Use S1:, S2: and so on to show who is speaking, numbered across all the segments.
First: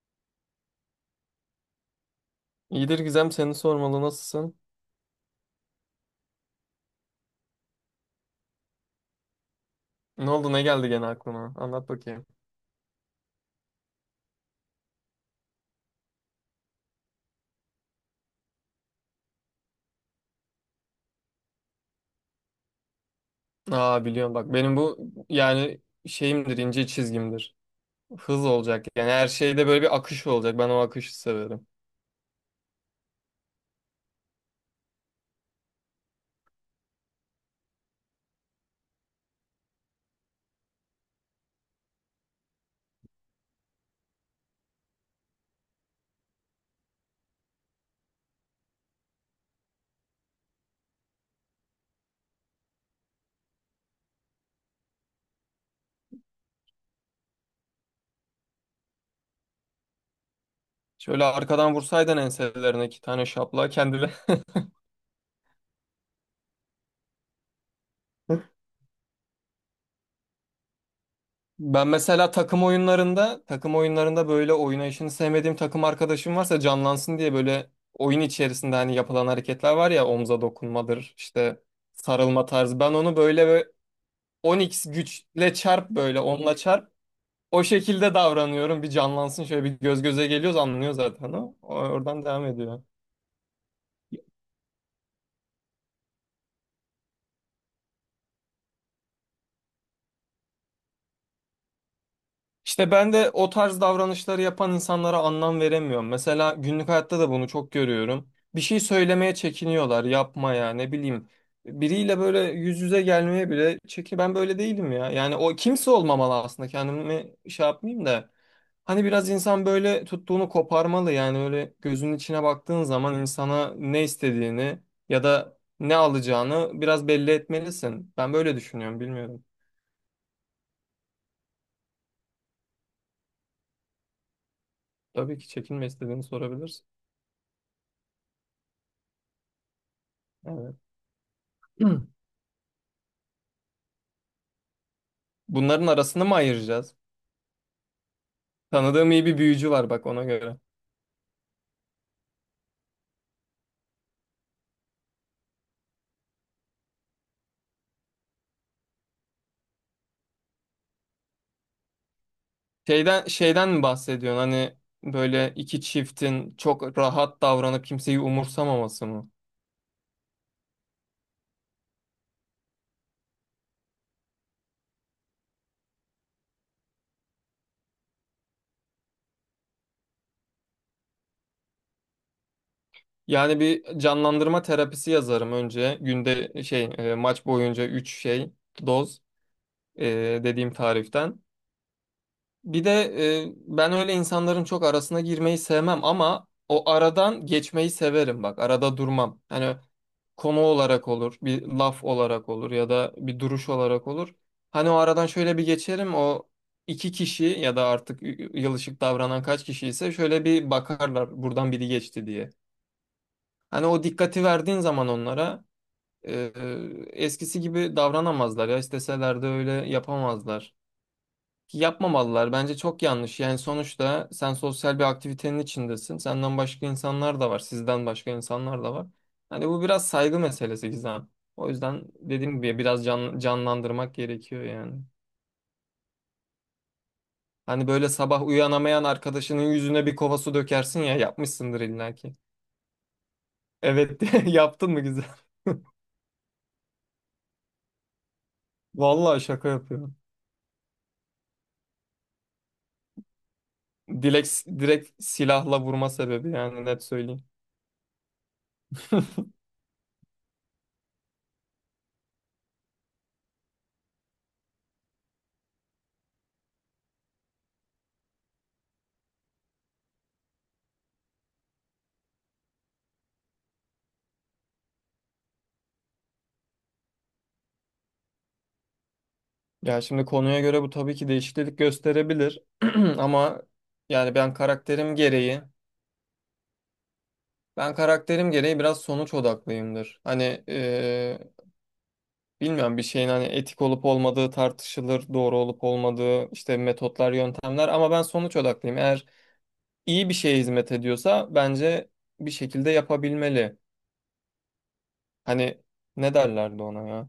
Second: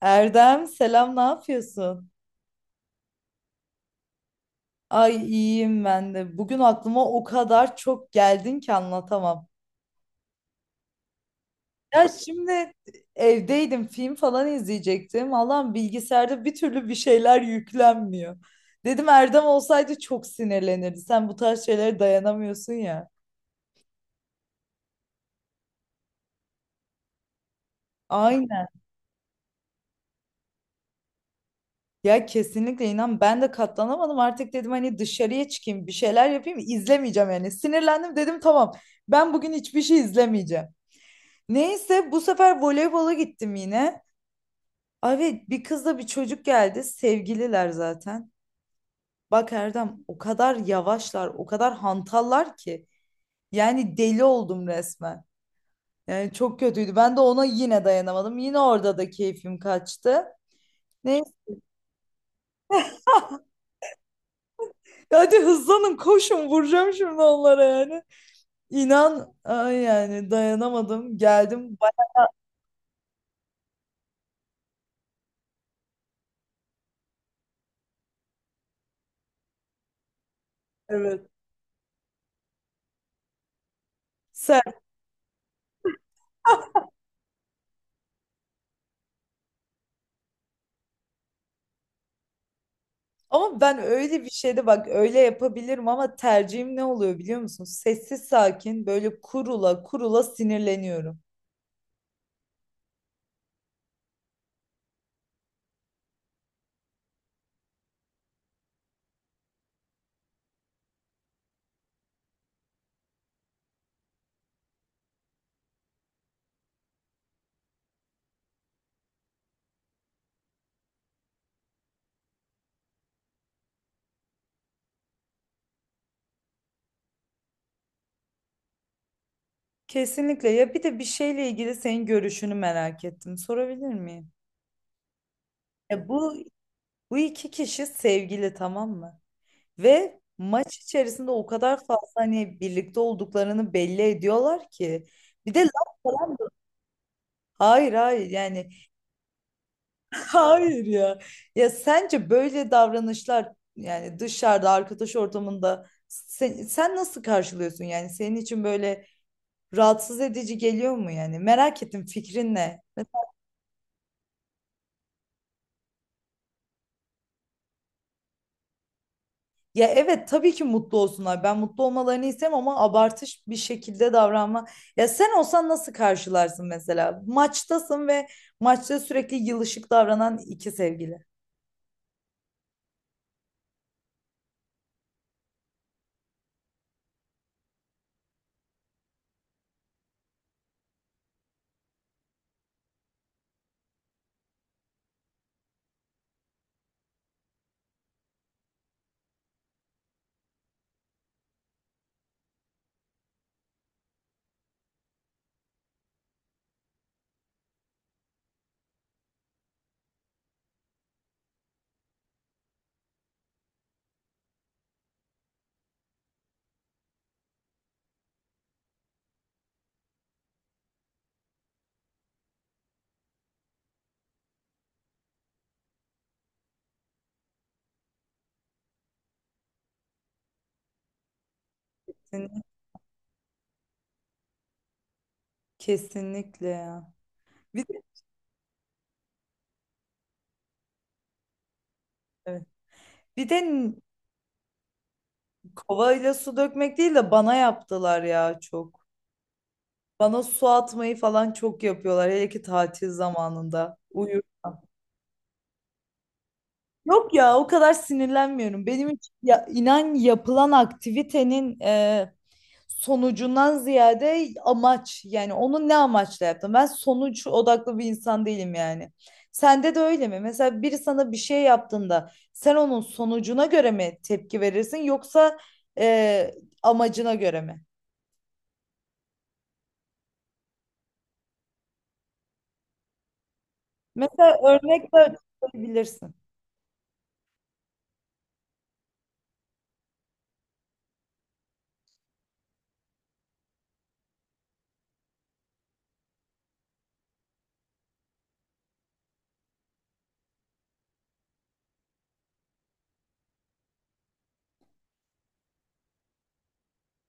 S1: Erdem selam, ne yapıyorsun?
S2: İyidir Gizem, seni sormalı, nasılsın?
S1: Ay iyiyim ben de. Bugün aklıma o kadar çok geldin ki anlatamam.
S2: Ne oldu, ne geldi gene aklına? Anlat
S1: Ya
S2: bakayım.
S1: şimdi evdeydim, film falan izleyecektim. Allah'ım, bilgisayarda bir türlü bir şeyler yüklenmiyor. Dedim Erdem olsaydı çok sinirlenirdi. Sen bu tarz şeylere dayanamıyorsun ya.
S2: Aa, biliyorum, bak benim bu yani şeyimdir, ince çizgimdir. Hız
S1: Aynen.
S2: olacak, yani her şeyde böyle bir akış olacak, ben o akışı severim.
S1: Ya kesinlikle, inan ben de katlanamadım. Artık dedim hani dışarıya çıkayım, bir şeyler yapayım, izlemeyeceğim yani. Sinirlendim, dedim tamam ben bugün hiçbir şey izlemeyeceğim. Neyse, bu sefer voleybola gittim yine. Abi bir kızla bir çocuk geldi. Sevgililer zaten. Bak Erdem, o kadar yavaşlar, o kadar hantallar ki. Yani deli oldum resmen. Yani çok kötüydü. Ben de ona yine dayanamadım. Yine orada da keyfim kaçtı. Neyse,
S2: Şöyle arkadan vursaydın enselerine iki tane, şapla kendine.
S1: hadi hızlanın, koşun, vuracağım şimdi onlara yani. İnan ay, yani dayanamadım. Geldim.
S2: Ben
S1: Bak,
S2: mesela takım oyunlarında böyle oynayışını sevmediğim takım arkadaşım varsa canlansın diye, böyle oyun içerisinde hani yapılan hareketler var ya, omza dokunmadır
S1: evet.
S2: işte, sarılma tarzı, ben onu böyle on x güçle çarp, böyle onla çarp. O şekilde davranıyorum. Bir canlansın. Şöyle bir göz göze geliyoruz, anlıyor zaten o. Oradan devam ediyor.
S1: Ama ben öyle bir şeyde bak öyle yapabilirim, ama tercihim ne oluyor biliyor musun? Sessiz sakin böyle kurula kurula sinirleniyorum.
S2: İşte ben de o tarz davranışları yapan insanlara anlam veremiyorum. Mesela günlük hayatta da bunu çok görüyorum. Bir şey söylemeye çekiniyorlar, yapmaya, ne bileyim. Biriyle böyle yüz yüze gelmeye bile ben böyle değilim ya. Yani o kimse olmamalı, aslında kendimi şey yapmayayım da. Hani biraz insan böyle tuttuğunu koparmalı, yani öyle gözünün içine baktığın zaman insana ne istediğini ya da ne alacağını biraz belli etmelisin. Ben böyle düşünüyorum, bilmiyorum.
S1: Kesinlikle ya, bir de bir şeyle ilgili senin görüşünü merak ettim. Sorabilir miyim?
S2: Tabii ki, çekinme,
S1: Ya
S2: istediğini
S1: bu
S2: sorabilirsin.
S1: iki kişi sevgili, tamam mı? Ve maç
S2: Evet.
S1: içerisinde o kadar fazla hani birlikte olduklarını belli ediyorlar ki. Bir de
S2: Bunların
S1: laf
S2: arasını mı
S1: falan.
S2: ayıracağız?
S1: Hayır, hayır, yani
S2: Tanıdığım iyi bir büyücü var, bak ona göre.
S1: hayır ya. Ya sence böyle davranışlar, yani dışarıda arkadaş ortamında sen, nasıl karşılıyorsun, yani senin için böyle rahatsız edici geliyor mu yani? Merak ettim, fikrin ne?
S2: Şeyden mi bahsediyorsun? Hani böyle iki çiftin çok rahat davranıp kimseyi umursamaması mı?
S1: Ya evet, tabii ki mutlu olsunlar. Ben mutlu olmalarını isterim, ama abartış bir şekilde davranma. Ya sen olsan nasıl karşılarsın mesela? Maçtasın ve maçta sürekli yılışık davranan iki sevgili.
S2: Yani bir canlandırma terapisi yazarım önce. Günde şey, maç boyunca 3 şey, doz, e, dediğim tariften. Bir de ben öyle insanların çok arasına girmeyi sevmem ama o aradan geçmeyi severim bak. Arada durmam. Hani konu olarak olur, bir laf olarak olur ya da bir duruş olarak olur. Hani o aradan şöyle bir geçerim, o iki kişi ya da artık yılışık davranan kaç kişi ise, şöyle bir bakarlar buradan biri geçti diye. Hani o dikkati verdiğin zaman onlara eskisi gibi davranamazlar ya, isteseler de öyle yapamazlar. Yapmamalılar. Bence çok yanlış. Yani sonuçta sen sosyal bir aktivitenin içindesin. Senden başka insanlar da var. Sizden başka insanlar da var. Hani bu biraz saygı meselesi Gizem. O yüzden dediğim gibi biraz canlandırmak gerekiyor yani.
S1: Kesinlikle ya.
S2: Hani
S1: Bir de,
S2: böyle sabah uyanamayan arkadaşının yüzüne bir kova su dökersin ya, yapmışsındır illa ki.
S1: evet. Bir de
S2: Evet, yaptın mı Gizem?
S1: kovayla su dökmek değil de bana yaptılar ya çok.
S2: Vallahi şaka yapıyorum.
S1: Bana su atmayı falan çok yapıyorlar. Hele ki tatil zamanında, uyurken.
S2: Dilek, direkt silahla vurma sebebi, yani net
S1: Yok
S2: söyleyeyim.
S1: ya, o kadar sinirlenmiyorum. Benim için ya, inan, yapılan aktivitenin sonucundan ziyade amaç. Yani onu ne amaçla yaptım? Ben sonuç odaklı bir insan değilim yani. Sende de öyle mi? Mesela biri sana bir şey yaptığında sen onun sonucuna göre mi tepki verirsin yoksa e, amacına göre mi?
S2: Ya şimdi konuya göre bu tabii ki değişiklik gösterebilir, ama yani ben
S1: Mesela örnek
S2: karakterim
S1: de
S2: gereği
S1: açıklayabilirsin.
S2: ben karakterim gereği biraz sonuç odaklıyımdır. Hani bilmiyorum, bir şeyin hani etik olup olmadığı tartışılır, doğru olup olmadığı, işte metotlar, yöntemler, ama ben sonuç odaklıyım. Eğer iyi bir şeye hizmet ediyorsa bence bir şekilde yapabilmeli. Hani ne derlerdi ona ya?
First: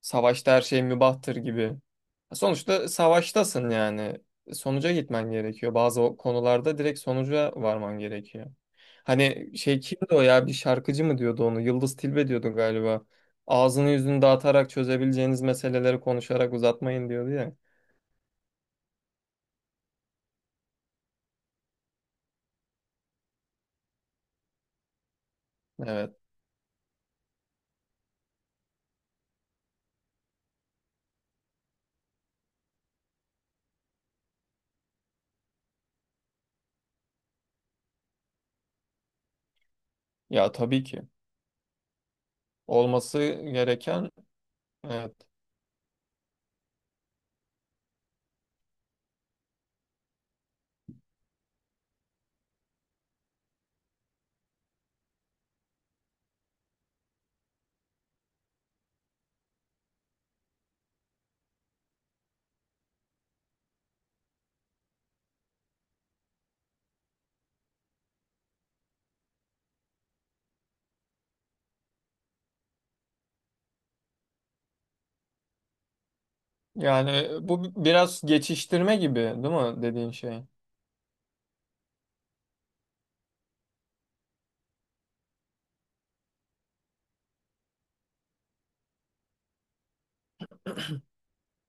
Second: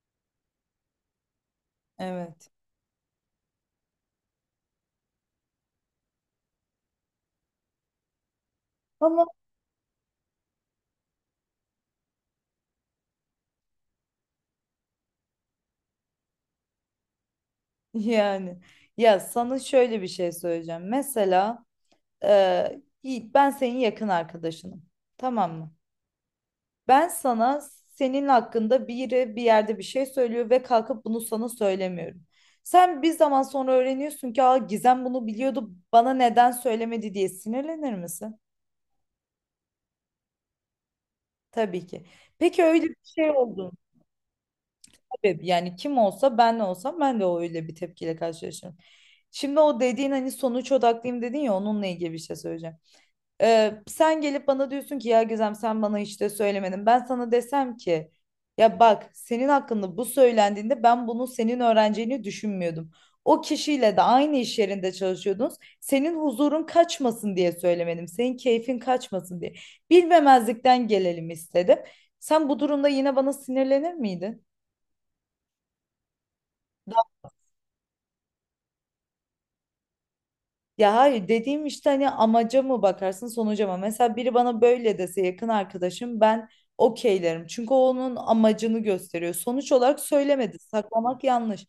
S2: Savaşta her şey mübahtır gibi.
S1: Evet.
S2: Sonuçta savaştasın yani. Sonuca gitmen gerekiyor. Bazı o konularda direkt sonuca varman gerekiyor.
S1: Ama
S2: Hani şey kimdi o ya, bir şarkıcı mı diyordu onu? Yıldız Tilbe diyordu galiba. Ağzını yüzünü dağıtarak çözebileceğiniz meseleleri konuşarak uzatmayın diyordu ya.
S1: yani ya sana şöyle bir şey söyleyeceğim. Mesela Yiğit, ben senin yakın arkadaşınım. Tamam mı?
S2: Evet.
S1: Ben sana senin hakkında biri bir yerde bir şey söylüyor ve kalkıp bunu sana söylemiyorum. Sen bir zaman sonra öğreniyorsun ki, aa, Gizem bunu biliyordu, bana neden söylemedi diye sinirlenir misin?
S2: Ya tabii ki.
S1: Tabii ki. Peki öyle bir
S2: Olması
S1: şey oldu mu?
S2: gereken, evet.
S1: Tabii yani, kim olsa, ben de olsam ben de öyle bir tepkiyle karşılaşırım. Şimdi o dediğin hani sonuç odaklıyım dedin ya, onunla ilgili bir şey söyleyeceğim. Sen gelip bana diyorsun ki ya Gizem, sen bana işte söylemedin. Ben sana desem ki ya bak, senin hakkında bu söylendiğinde ben bunu senin öğreneceğini düşünmüyordum. O kişiyle de aynı iş yerinde çalışıyordunuz. Senin huzurun kaçmasın diye söylemedim. Senin keyfin kaçmasın diye. Bilmemezlikten gelelim istedim. Sen bu durumda yine bana sinirlenir miydin?
S2: Yani bu biraz geçiştirme gibi değil mi dediğin şey?
S1: Ya hayır, dediğim işte hani amaca mı bakarsın sonuca mı? Mesela biri bana böyle dese, yakın arkadaşım, ben okeylerim. Çünkü o onun amacını gösteriyor. Sonuç olarak söylemedi. Saklamak yanlış.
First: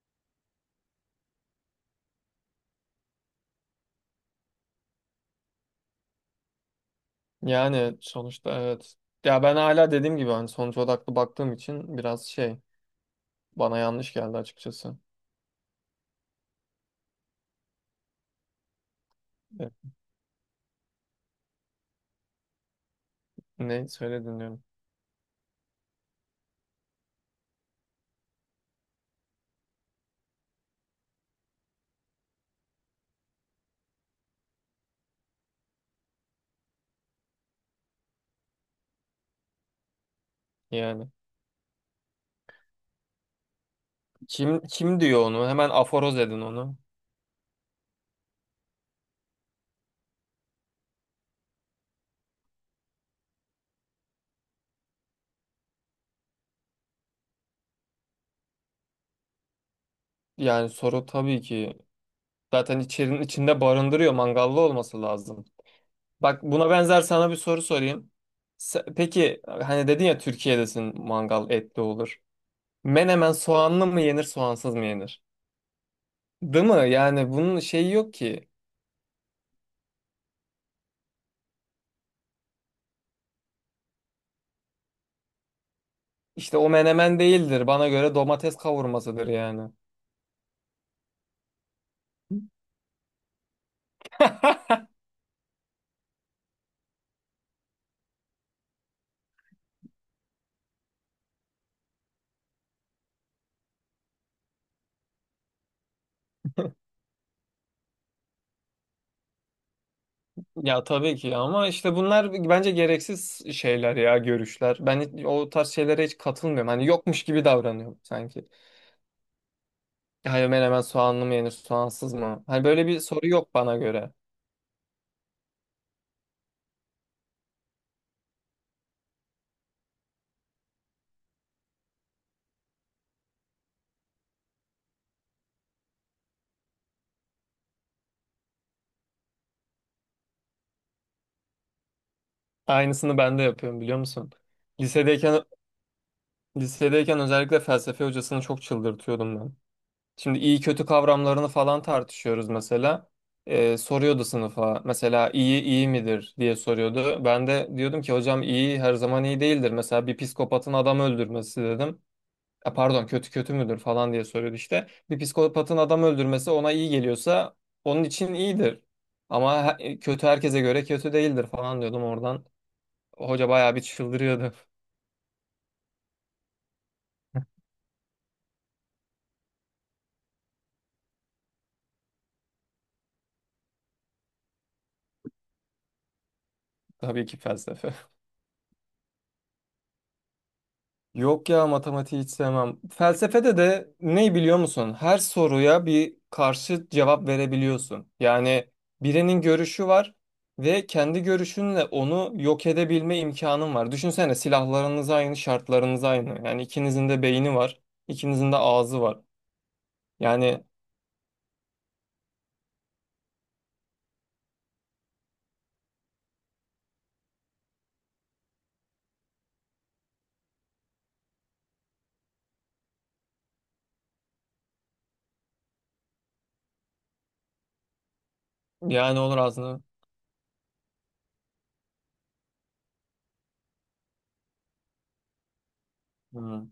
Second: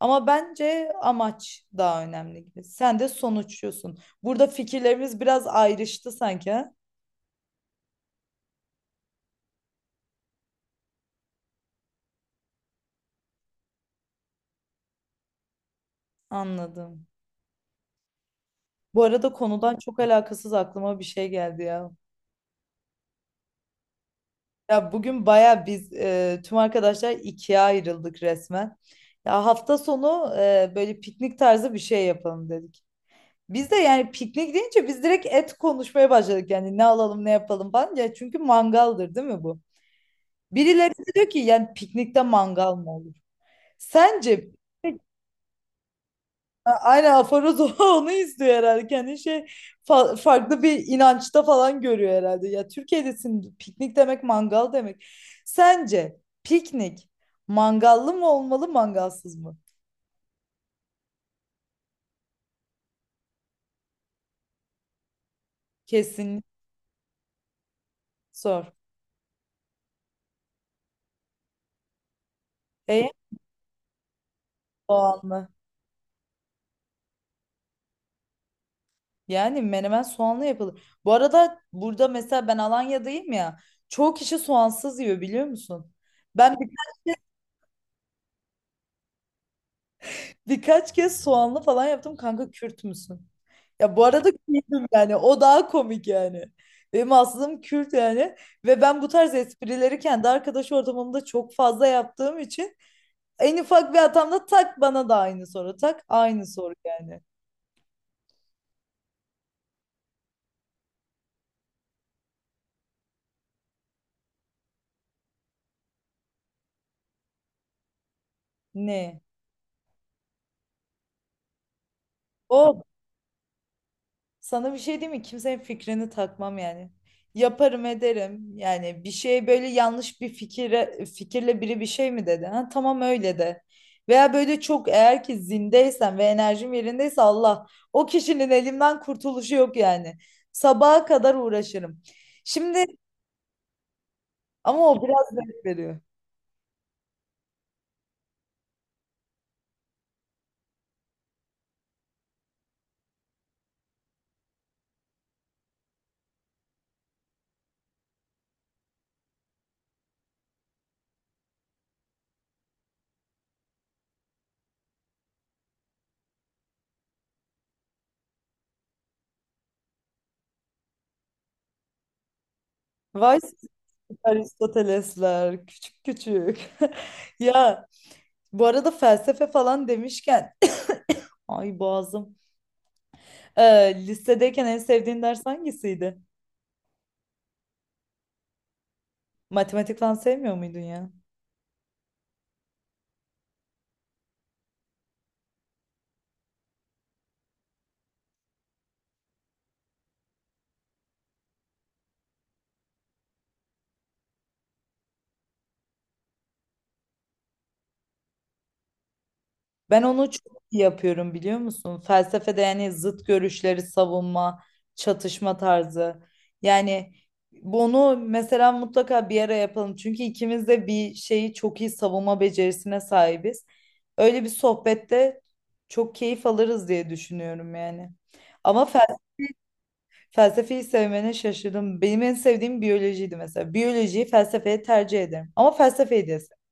S1: Ama bence amaç daha önemli gibi. Sen de sonuçluyorsun. Burada fikirlerimiz biraz ayrıştı sanki, ha?
S2: Yani sonuçta evet. Ya ben hala dediğim gibi, hani sonuç odaklı baktığım için biraz şey, bana yanlış geldi açıkçası.
S1: Anladım. Bu arada,
S2: Evet.
S1: konudan çok alakasız, aklıma bir şey geldi ya.
S2: Ne söyledin diyorum.
S1: Ya bugün baya biz tüm arkadaşlar ikiye ayrıldık resmen. Ya hafta sonu böyle piknik tarzı bir şey yapalım dedik. Biz de yani piknik deyince biz direkt et konuşmaya başladık. Yani ne alalım ne yapalım falan. Ya çünkü mangaldır değil mi bu? Birileri
S2: Yani
S1: de diyor ki yani piknikte mangal mı olur? Sence
S2: kim diyor onu? Hemen aforoz edin onu.
S1: Aynen, aforoz onu izliyor herhalde. Kendi farklı bir inançta falan görüyor herhalde. Ya Türkiye'desin, piknik demek mangal demek. Sence piknik mangallı mı olmalı mangalsız mı?
S2: Yani soru tabii ki zaten içerinin içinde barındırıyor. Mangallı olması lazım.
S1: Kesinlikle.
S2: Bak buna benzer sana bir soru sorayım.
S1: Sor.
S2: Peki hani dedin ya Türkiye'desin, mangal etli olur.
S1: E,
S2: Menemen soğanlı mı yenir, soğansız mı yenir?
S1: soğanlı.
S2: Değil mi? Yani bunun şeyi yok ki.
S1: Yani menemen soğanlı yapılır. Bu arada burada mesela ben Alanya'dayım ya. Çoğu kişi soğansız yiyor biliyor musun? Ben
S2: İşte o
S1: birkaç
S2: menemen değildir. Bana göre domates kavurmasıdır yani.
S1: Birkaç kez soğanlı falan yaptım. Kanka Kürt müsün? Ya bu arada Kürt'üm yani. O daha komik yani. Benim aslım Kürt yani. Ve ben bu tarz esprileri kendi arkadaş ortamımda çok fazla yaptığım için en ufak bir hatamda tak bana da aynı soru. Tak aynı soru yani.
S2: Ya tabii ki, ama işte bunlar bence gereksiz şeyler ya, görüşler. Ben o tarz şeylere hiç katılmıyorum. Hani yokmuş gibi davranıyorum sanki.
S1: Ne?
S2: Hayır, menemen soğanlı mı yenir, soğansız mı? Hani
S1: O
S2: böyle bir soru yok bana göre.
S1: Sana bir şey diyeyim mi? Kimsenin fikrini takmam yani. Yaparım ederim. Yani bir şey böyle yanlış bir fikirle biri bir şey mi dedi? Ha, tamam öyle de. Veya böyle çok eğer ki zindeysen ve enerjim yerindeyse, Allah, o kişinin elimden kurtuluşu yok yani. Sabaha kadar uğraşırım. Şimdi
S2: Aynısını ben de yapıyorum biliyor musun?
S1: ama o biraz
S2: Lisedeyken
S1: zevk veriyor.
S2: lisedeyken özellikle felsefe hocasını çok çıldırtıyordum ben. Şimdi iyi kötü kavramlarını falan tartışıyoruz mesela. Soruyordu sınıfa mesela, iyi iyi midir diye soruyordu. Ben de diyordum ki hocam, iyi her zaman iyi değildir. Mesela bir psikopatın adam öldürmesi, dedim. Pardon, kötü kötü müdür falan diye soruyordu işte. Bir psikopatın adam öldürmesi ona iyi geliyorsa onun için iyidir. Ama kötü herkese göre kötü değildir falan diyordum oradan.
S1: Vay
S2: Hoca
S1: siz
S2: bayağı bir çıldırıyordu.
S1: Aristotelesler küçük küçük. Ya bu arada felsefe falan demişken, ay boğazım. Lisedeyken en sevdiğin ders hangisiydi?
S2: Tabii ki felsefe.
S1: Matematik falan sevmiyor muydun ya?
S2: Yok ya, matematiği hiç sevmem. Felsefede de ne, biliyor musun? Her soruya bir karşı cevap verebiliyorsun. Yani birinin görüşü var ve kendi görüşünle onu yok edebilme imkanın var. Düşünsene, silahlarınız aynı, şartlarınız aynı. Yani ikinizin de beyni var, ikinizin de ağzı var.
S1: Ben onu çok
S2: Yani
S1: iyi yapıyorum biliyor musun? Felsefede yani zıt görüşleri savunma, çatışma tarzı. Yani bunu mesela mutlaka bir ara yapalım. Çünkü ikimiz de bir şeyi çok iyi savunma becerisine sahibiz. Öyle bir sohbette çok keyif alırız diye düşünüyorum yani. Ama
S2: yani olur aslında.
S1: Felsefeyi sevmene şaşırdım. Benim en sevdiğim biyolojiydi mesela. Biyolojiyi felsefeye tercih ederim. Ama felsefeyi de
S2: Hmm.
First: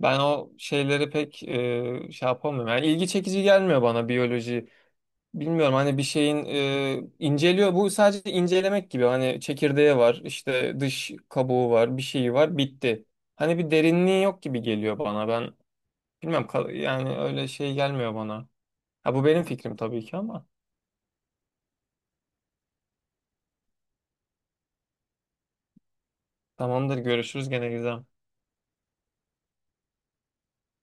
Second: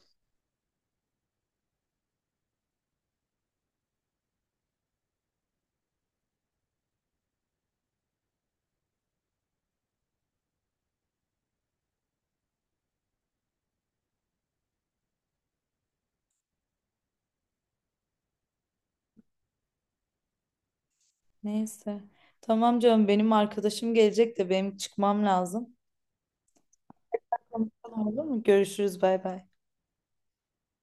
S2: Ben o şeyleri pek şey yapamıyorum. Yani ilgi çekici gelmiyor bana biyoloji. Bilmiyorum, hani bir şeyin inceliyor. Bu sadece incelemek gibi. Hani çekirdeği var, işte dış kabuğu var, bir şeyi var, bitti. Hani bir derinliği yok gibi geliyor bana. Ben yani öyle şey gelmiyor bana. Ha, bu benim fikrim tabii ki ama.
S1: neyse. Tamam canım, benim arkadaşım gelecek de benim çıkmam lazım.
S2: Tamamdır, görüşürüz gene
S1: Tamam,
S2: Gizem.
S1: olur mu? Görüşürüz, bay bay.